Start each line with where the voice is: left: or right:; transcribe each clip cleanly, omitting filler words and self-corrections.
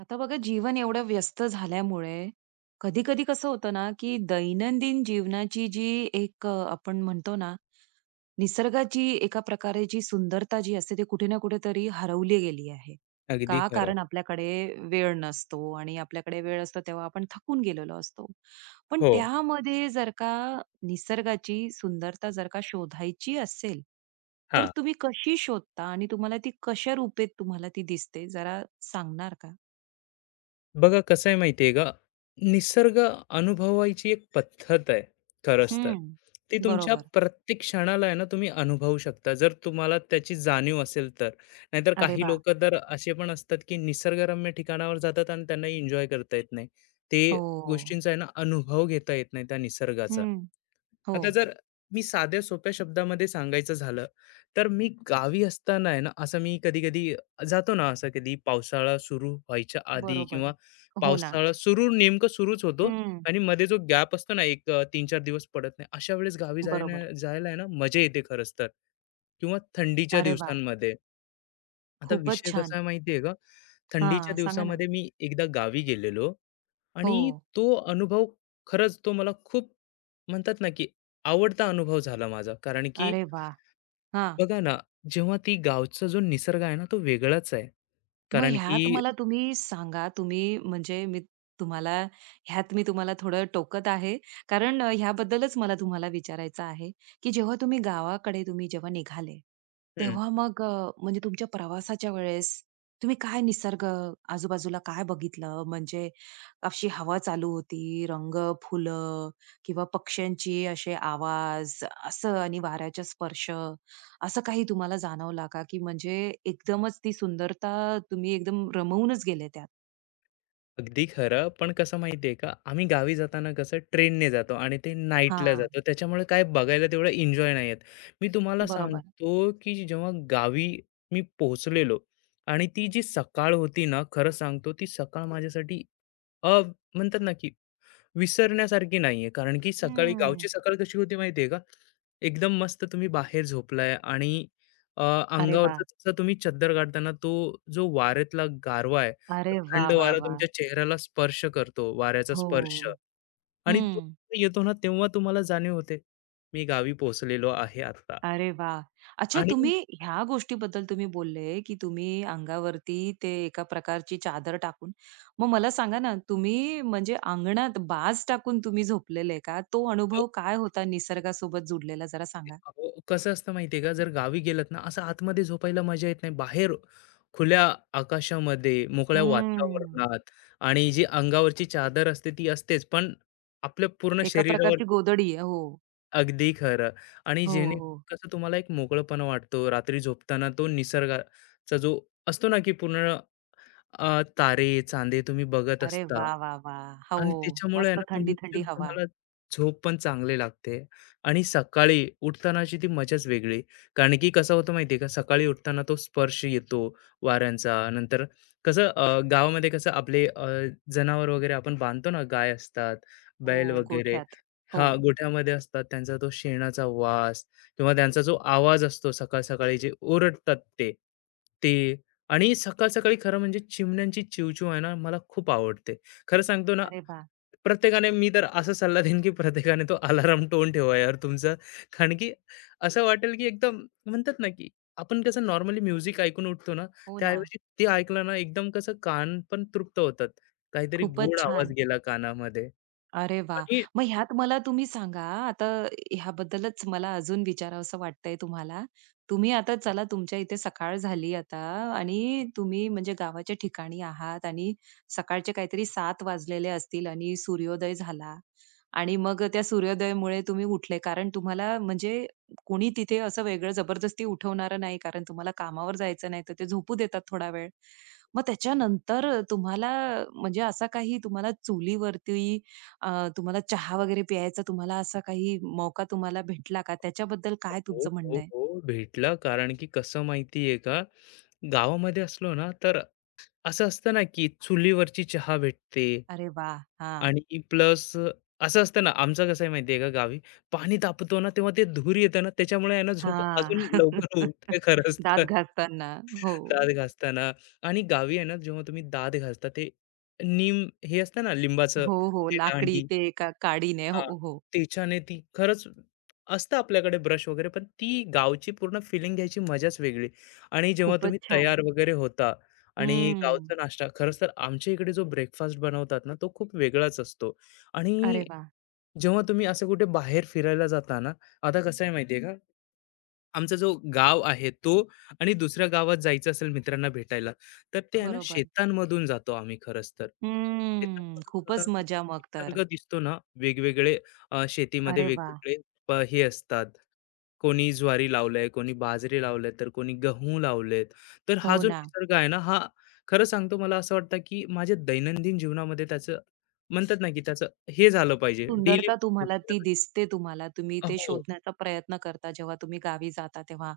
right: आता बघा जीवन एवढं व्यस्त झाल्यामुळे कधी कधी कसं होतं ना की दैनंदिन जीवनाची जी एक आपण म्हणतो ना निसर्गाची एका प्रकारे जी सुंदरता जी असते ती कुठे ना कुठेतरी हरवली गेली आहे
left: अगदी
right: का?
left: खरं.
right: कारण आपल्याकडे वेळ नसतो आणि आपल्याकडे वेळ असतो तेव्हा आपण थकून गेलेलो असतो. पण
left: हो.
right: त्यामध्ये जर का निसर्गाची सुंदरता जर का शोधायची असेल तर
left: हां.
right: तुम्ही कशी शोधता आणि तुम्हाला ती कशा रूपेत तुम्हाला ती दिसते जरा सांगणार का?
left: बघा कसं आहे माहिती आहे का? निसर्ग अनुभवायची एक पद्धत आहे खरंच तर.
right: हं.
left: ती तुमच्या
right: बरोबर.
left: प्रत्येक क्षणाला आहे ना तुम्ही अनुभवू शकता जर तुम्हाला त्याची जाणीव असेल तर. नाहीतर
right: अरे
left: काही
right: वा.
left: लोकं तर असे पण असतात की निसर्गरम्य ठिकाणावर जातात आणि त्यांना एन्जॉय करता येत नाही. ते
right: हो.
left: गोष्टींचा आहे ना अनुभव घेता येत नाही त्या निसर्गाचा.
right: हं. हो.
left: आता जर मी साध्या सोप्या शब्दामध्ये सांगायचं झालं, तर मी गावी असताना आहे ना असं मी कधी-कधी जातो ना असं कधी पावसाळा सुरू व्हायच्या आधी
right: बरोबर.
left: किंवा
right: हो ना.
left: पावसाळा नेमकं सुरूच होतो
right: हं.
left: आणि मध्ये जो गॅप असतो ना, 3-4 दिवस पडत नाही. अशा वेळेस गावी
right: बरोबर.
left: जायला आहे ना, मजा येते खरंच तर किंवा थंडीच्या
right: अरे वा.
left: दिवसांमध्ये. आता
right: खूपच
left: विषय
right: छान.
left: कसा आहे माहिती आहे का? थंडीच्या
right: हां, सांगा ना.
left: दिवसामध्ये मी एकदा गावी गेलेलो आणि
right: हो.
left: तो अनुभव खरंच तो मला खूप म्हणतात ना, की आवडता अनुभव झाला माझा. कारण की
right: अरे वा. हां.
left: बघा ना, जेव्हा ती गावचा जो निसर्ग आहे ना, तो वेगळाच आहे.
right: मग
left: कारण की
right: ह्यात मला तुम्ही सांगा, तुम्ही म्हणजे मी तुम्हाला ह्यात मी तुम्हाला थोडं टोकत आहे. कारण ह्याबद्दलच मला तुम्हाला विचारायचं आहे, की जेव्हा तुम्ही गावाकडे तुम्ही जेव्हा निघाले, तेव्हा मग म्हणजे तुमच्या प्रवासाच्या वेळेस तुम्ही काय निसर्ग आजूबाजूला काय बघितलं? म्हणजे अशी हवा चालू होती, रंग, फुलं किंवा पक्ष्यांची असे आवाज असं आणि वाऱ्याचा स्पर्श असं काही तुम्हाला जाणवला का, की म्हणजे एकदमच ती सुंदरता तुम्ही एकदम रमवूनच गेले त्यात?
left: अगदी खरं. पण कसं माहिती का, आम्ही गावी जाताना कसं ट्रेनने जातो आणि ते नाईटला
right: हां.
left: जातो. त्याच्यामुळे काय बघायला तेवढं एन्जॉय नाही येत. मी तुम्हाला
right: बरोबर.
left: सांगतो, की जेव्हा गावी मी पोहोचलेलो आणि ती जी सकाळ होती ना, खरं सांगतो ती सकाळ माझ्यासाठी अ, म्हणतात ना, की विसरण्यासारखी नाहीये, कारण की सकाळी
right: हं.
left: गावची सकाळ कशी होती माहिती का? एकदम मस्त तुम्ही बाहेर झोपलाय आणि
right: अरे
left: अंगावरचा
right: वाह!
left: जसा तुम्ही चद्दर काढताना तो जो वाऱ्यातला गारवा आहे, तो
right: अरे वाह,
left: थंड
right: वाह,
left: वारा
right: वाह!
left: तुमच्या चेहऱ्याला स्पर्श करतो, वाऱ्याचा स्पर्श
right: हो.
left: आणि तो
right: हं.
left: येतो ना, तेव्हा तुम्हाला जाणीव होते, मी गावी पोहोचलेलो आहे आता
right: अरे वाह! अच्छा,
left: आणि
right: तुम्ही ह्या गोष्टीबद्दल तुम्ही बोलले, की तुम्ही अंगावरती ते एका प्रकारची चादर टाकून. मग मला सांगा ना, तुम्ही म्हणजे अंगणात बाज टाकून तुम्ही झोपलेले का? तो अनुभव काय होता निसर्गासोबत जुडलेला जरा सांगा?
left: अहो, कसं असतं माहितीये का जर गावी गेलत ना असं आतमध्ये झोपायला मजा येत नाही बाहेर खुल्या आकाशामध्ये मोकळ्या
right: हम्म.
left: वातावरणात आणि जी अंगावरची चादर असते ती असतेच पण आपल्या पूर्ण
right: एका
left: शरीरावर
right: प्रकारची गोदडी आहे. हो.
left: अगदी खरं आणि
right: हो,
left: जेणे
right: हो.
left: कसं तुम्हाला एक मोकळपणा वाटतो रात्री झोपताना तो निसर्गाचा जो असतो ना की पूर्ण तारे, चांदे तुम्ही बघत
right: अरे
left: असता
right: वा, वा, वा. हो.
left: आणि त्याच्यामुळे आहे
right: मस्त
left: ना तुमची
right: थंडी-थंडी हवा.
left: तुम्हाला झोप पण चांगली लागते आणि सकाळी उठतानाची ती मजाच वेगळी. कारण की कसं होतं माहिती आहे का, सकाळी उठताना तो स्पर्श येतो वाऱ्यांचा. नंतर कसं गावामध्ये कसं आपले जनावर वगैरे आपण बांधतो ना, गाय असतात,
right: हो.
left: बैल वगैरे
right: गोठ्यात. हो.
left: हां, गोठ्यामध्ये असतात. त्यांचा तो शेणाचा वास किंवा त्यांचा जो आवाज असतो सकाळ-सकाळी जे ओरडतात ते, ते आणि सकाळ-सकाळी खरं म्हणजे चिमण्यांची चिवचिव आहे ना, मला खूप आवडते. खरं सांगतो ना,
right: अरे वा.
left: प्रत्येकाने मी तर असा सल्ला देईन, की प्रत्येकाने तो अलार्म टोन ठेवा यार तुमचा. कारण की असं वाटेल, की एकदम म्हणतात ना, की आपण कसं नॉर्मली म्युझिक ऐकून उठतो ना,
right: हो ना.
left: त्याऐवजी ते ऐकलं ना, एकदम कसं कान पण तृप्त होतात. काहीतरी गोड
right: खूपच
left: आवाज
right: छान.
left: गेला कानामध्ये.
right: अरे वाह!
left: आणि
right: मग ह्यात मला तुम्ही सांगा, आता ह्याबद्दलच मला अजून विचारावसं वाटतंय तुम्हाला. तुम्ही आता चला तुमच्या इथे सकाळ झाली आता आणि तुम्ही म्हणजे गावाच्या ठिकाणी आहात आणि सकाळचे काहीतरी 7 वाजलेले असतील आणि सूर्योदय झाला आणि मग त्या सूर्योदयामुळे तुम्ही उठले. कारण तुम्हाला म्हणजे कोणी तिथे असं वेगळं जबरदस्ती उठवणारं नाही, कारण तुम्हाला कामावर जायचं नाही, तर ते झोपू देतात थोडा वेळ. मग त्याच्यानंतर तुम्हाला म्हणजे असा काही तुम्हाला चुलीवरती तुम्हाला चहा वगैरे प्यायचा तुम्हाला असा काही मौका तुम्हाला भेटला का? त्याच्याबद्दल काय
left: हो,
right: तुमचं
left: हो,
right: म्हणणं आहे?
left: हो, भेटला. कारण की कसं माहिती का, गावामध्ये असलो ना, तर असं असतं ना, की चुलीवरची चहा भेटते
right: अरे वाह! हां.
left: आणि प्लस असं असतं ना, आमचं कसं आहे माहिती का गावी, पाणी तापतो ना, तेव्हा ते धूर येतं ना, त्याच्यामुळे आहे ना झोप
right: हां.
left: अजून लवकर उठते खरंच
right: दात
left: तर
right: घासताना. हो.
left: दात घासताना आणि गावी आहे ना, जेव्हा तुम्ही दात घासता ते नीम हे असतं ना लिंबाचं
right: हो, हो.
left: ते
right: लाकडी
left: दांडी
right: ते एका काडीने. हो,
left: हां,
right: हो.
left: तिच्याने ती खरंच असतं आपल्याकडे ब्रश वगैरे, पण ती गावची पूर्ण फिलिंग घ्यायची मजाच वेगळी आणि जेव्हा तुम्ही
right: खूपच छान.
left: तयार वगैरे होता आणि गावचा
right: हम्म.
left: नाश्ता खरंच तर आमच्या इकडे जो ब्रेकफास्ट बनवतात ना, तो खूप वेगळाच असतो
right: अरे
left: आणि
right: वाह!
left: जेव्हा तुम्ही असं कुठे बाहेर फिरायला जाता ना, आता कसं आहे माहिती का आमचा जो गाव आहे तो आणि दुसऱ्या गावात जायचं असेल मित्रांना भेटायला, तर ते आहे ना
right: बरोबर.
left: शेतांमधून जातो आम्ही खरंच तर.
right: हम्म.
left: शेतांमधून जाताना
right: खूपच
left: तो
right: मजा मग तर.
left: निसर्ग दिसतो ना, वेगवेगळे शेतीमध्ये
right: अरे वाह!
left: वेगवेगळे हे असतात. कोणी ज्वारी लावलंय, कोणी बाजरी लावलंय, तर कोणी गहू लावलेत. तर
right: हो
left: हा जो
right: ना.
left: निसर्ग आहे ना, हा खरं सांगतो मला असं वाटतं, की माझ्या दैनंदिन जीवनामध्ये त्याचं म्हणतात ना, की त्याचं हे झालं पाहिजे डेली
right: सुंदरता तुम्हाला ती दिसते तुम्हाला. तुम्ही ते
left: हो.
right: शोधण्याचा प्रयत्न करता जेव्हा तुम्ही गावी जाता तेव्हा.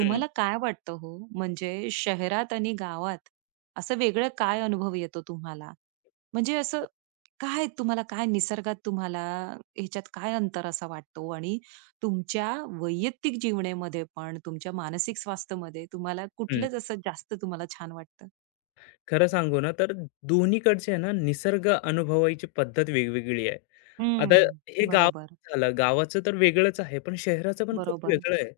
left: हं,
right: काय वाटतं हो, म्हणजे शहरात आणि गावात असं वेगळं काय अनुभव येतो तुम्हाला? म्हणजे असं काय तुम्हाला काय निसर्गात तुम्हाला ह्याच्यात काय अंतर असा वाटतो? आणि तुमच्या वैयक्तिक जीवनामध्ये पण तुमच्या मानसिक स्वास्थ्यामध्ये तुम्हाला
left: हं.
right: कुठलंच असं जास्त तुम्हाला छान वाटतं?
left: खरं सांगू ना, तर दोन्हीकडचे आहे ना, निसर्ग अनुभवायची पद्धत वेगवेगळी आहे. आता
right: हं.
left: हे गाव
right: बरोबर,
left: झालं, गावाचं तर वेगळंच आहे, पण शहराचं पण खूप
right: बरोबर.
left: वेगळं आहे.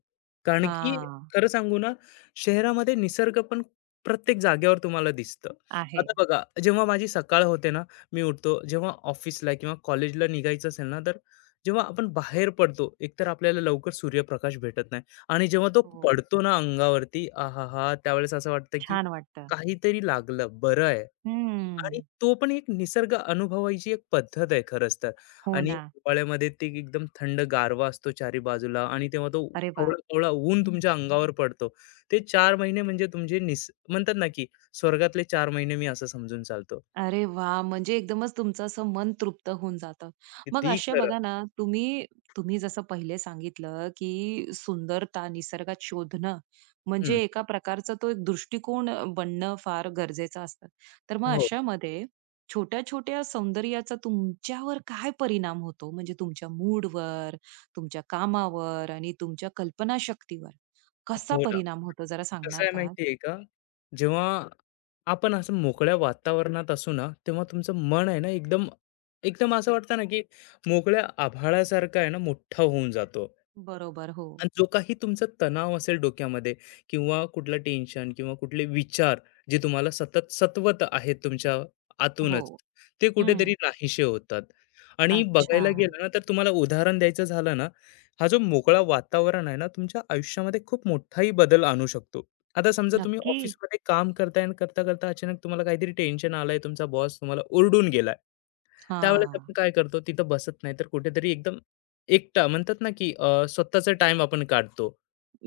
left: कारण की
right: हां.
left: खरं सांगू ना, शहरामध्ये निसर्ग पण प्रत्येक जागेवर तुम्हाला दिसतं.
right: आहे.
left: आता बघा, जेव्हा माझी सकाळ होते ना, मी उठतो, जेव्हा ऑफिसला किंवा कॉलेजला निघायचं असेल ना, तर जेव्हा आपण बाहेर पडतो, एकतर आपल्याला लवकर सूर्यप्रकाश भेटत नाही आणि जेव्हा तो
right: हो.
left: पडतो ना अंगावरती, आहाहा! त्यावेळेस असं वाटतं की
right: छान वाटतं.
left: काहीतरी लागलं, बरं आहे. आणि
right: हम्म.
left: तो पण एक निसर्ग अनुभवायची एक पद्धत आहे खरंच तर.
right: हो
left: आणि
right: ना.
left: हिवाळ्यामध्ये ते एकदम थंड गारवा असतो चारी बाजूला आणि तेव्हा तो
right: अरे वा.
left: कवळा-कवळा ऊन तुमच्या अंगावर पडतो. ते चार महिने म्हणजे तुमचे म्हणतात ना, की स्वर्गातले 4 महिने मी असं समजून चालतो.
right: अरे वा, म्हणजे एकदमच तुमचं असं मन तृप्त होऊन जातं. मग
left: कितीही
right: असे
left: खरं.
right: बघा ना, तुम्ही तुम्ही जसं पहिले सांगितलं, की सुंदरता निसर्गात शोधणं म्हणजे
left: हं.
right: एका प्रकारचा तो एक दृष्टिकोन बनणं फार गरजेचं असतं. तर मग
left: हो.
right: अशामध्ये छोट्या-छोट्या सौंदर्याचा तुमच्यावर काय परिणाम होतो? म्हणजे तुमच्या मूडवर, तुमच्या कामावर आणि तुमच्या कल्पनाशक्तीवर कसा
left: हो ना.
right: परिणाम होतो जरा
left: कसं
right: सांगणार
left: आहे
right: का?
left: माहिती आहे का? जेव्हा आपण असं मोकळ्या वातावरणात असू ना, तेव्हा तुमचं मन आहे ना एकदम एकदम असं वाटतं ना, की मोकळ्या आभाळासारखं आहे ना मोठा होऊन जातो.
right: बरोबर. हो.
left: आणि जो काही तुमचा तणाव असेल डोक्यामध्ये किंवा कुठलं टेन्शन किंवा कुठले विचार जे तुम्हाला सतत सत्वत आहेत तुमच्या
right: हो.
left: आतूनच, ते कुठेतरी
right: हं.
left: नाहीसे होतात. आणि
right: अच्छा.
left: बघायला गेलं ना, तर तुम्हाला उदाहरण द्यायचं झालं ना, हा जो मोकळा वातावरण आहे ना, तुमच्या आयुष्यामध्ये खूप मोठाही बदल आणू शकतो. आता समजा तुम्ही
right: नक्की?
left: ऑफिसमध्ये काम करताय आणि करता-करता अचानक तुम्हाला काहीतरी टेन्शन आलंय, तुमचा बॉस तुम्हाला ओरडून गेलाय. त्यावेळेस
right: हां.
left: आपण काय करतो तिथं बसत नाही तर कुठेतरी एकदम एकटा म्हणतात ना की स्वतःचा टाइम आपण काढतो.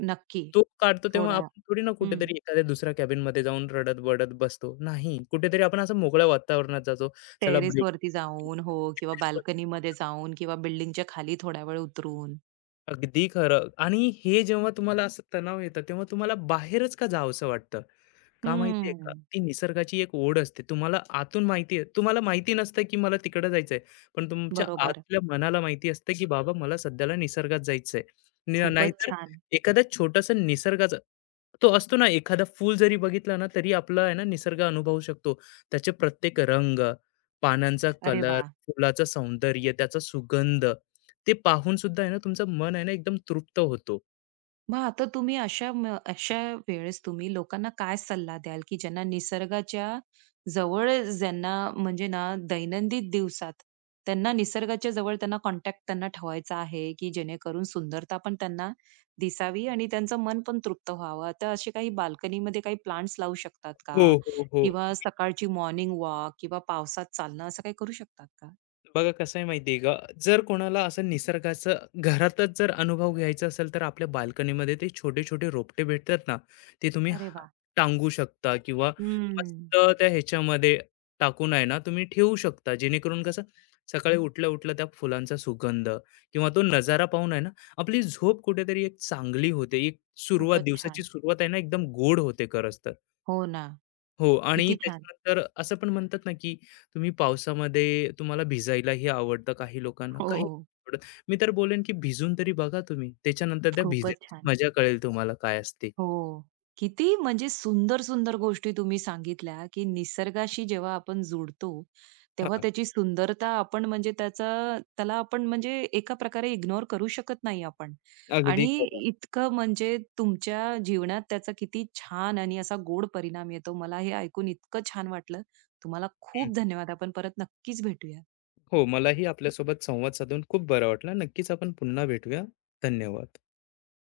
right: नक्की.
left: तो काढतो तेव्हा
right: थोडा
left: आपण थोडी ना
right: हं.
left: कुठेतरी एखाद्या दुसऱ्या कॅबिनमध्ये जाऊन रडत-बडत बसतो. नाही, कुठेतरी आपण असं मोकळ्या वातावरणात जातो. चला ब्रेक
right: टेरेसवरती जाऊन, हो, किंवा बाल्कनीमध्ये जाऊन किंवा बिल्डिंगच्या खाली थोडा वेळ उतरून.
left: अगदी खरं आणि हे जेव्हा तुम्हाला असं तणाव येतं, तेव्हा तुम्हाला बाहेरच का जावसं वाटतं? का माहितीये का?
right: हं.
left: ती निसर्गाची एक ओढ असते. तुम्हाला आतून माहिती आहे. तुम्हाला माहिती नसतं की मला तिकडं जायचंय. पण तुमच्या
right: बरोबर.
left: आतल्या मनाला माहिती असतं की बाबा मला सध्याला निसर्गात जायचंय.
right: खूपच
left: नाहीतर
right: छान.
left: एखादा छोटासा निसर्गाचा तो असतो ना, एखादा फूल जरी बघितला ना, तरी आपला आहे ना निसर्ग अनुभवू शकतो. त्याचे प्रत्येक रंग, पानांचा
right: अरे
left: कलर,
right: वाह!
left: फुलाचं सौंदर्य, त्याचा सुगंध, ते पाहून सुद्धा आहे ना तुमचं मन आहे ना एकदम तृप्त होतो.
right: मग आता तुम्ही अशा वेळेस तुम्ही लोकांना काय सल्ला द्याल की ज्यांना निसर्गाच्या जवळ ज्यांना म्हणजे ना दैनंदिन दिवसात त्यांना निसर्गाच्या जवळ त्यांना कॉन्टॅक्ट त्यांना ठेवायचा आहे की जेणेकरून सुंदरता पण त्यांना दिसावी आणि त्यांचं मन पण तृप्त व्हावं, तर असे काही बाल्कनीमध्ये काही प्लांट्स लावू शकतात का,
left: हो, हो, हो.
right: किंवा सकाळची मॉर्निंग वॉक किंवा पावसात चालणं असं काही करू शकतात का?
left: बघा कसं आहे माहिती का जर कोणाला असं निसर्गाचं घरातच जर अनुभव घ्यायचा असेल तर आपल्या बाल्कनीमध्ये ते छोटे छोटे रोपटे भेटतात ना ते तुम्ही
right: अरे वा.
left: टांगू शकता किंवा
right: हम्म.
left: मस्त त्या ह्याच्यामध्ये टाकून आहे ना तुम्ही ठेवू शकता जेणेकरून कसं सकाळी उठल्या उठल्या त्या फुलांचा सुगंध किंवा तो नजारा पाहून आहे ना आपली झोप कुठेतरी एक चांगली होते एक
right: खूपच छान.
left: दिवसाची सुरुवात आहे ना एकदम गोड होते खरंच तर
right: हो ना.
left: हो आणि
right: किती छान.
left: त्याच्यानंतर असं पण म्हणतात ना, की तुम्ही पावसामध्ये तुम्हाला भिजायलाही आवडतं काही लोकांना,
right: हो,
left: काही
right: हो.
left: आवडत. मी तर बोलेन, की भिजून तरी बघा तुम्ही. त्याच्यानंतर त्या
right: खूपच
left: भिजण्याची
right: छान.
left: मजा कळेल तुम्हाला काय असते.
right: हो. किती म्हणजे सुंदर, सुंदर गोष्टी तुम्ही सांगितल्या, की निसर्गाशी जेव्हा आपण जुडतो, तेव्हा
left: हां,
right: त्याची सुंदरता आपण म्हणजे त्याचा त्याला आपण म्हणजे एका प्रकारे इग्नोर करू शकत नाही आपण.
left: अगदी
right: आणि
left: खरं.
right: इतकं म्हणजे तुमच्या जीवनात त्याचा किती छान आणि असा गोड परिणाम येतो. मला हे ऐकून इतकं छान वाटलं. तुम्हाला
left: हं.
right: खूप धन्यवाद. आपण परत नक्कीच भेटूया.
left: हो, मलाही आपल्यासोबत संवाद साधून खूप बरं वाटलं. नक्कीच आपण पुन्हा भेटूया. धन्यवाद.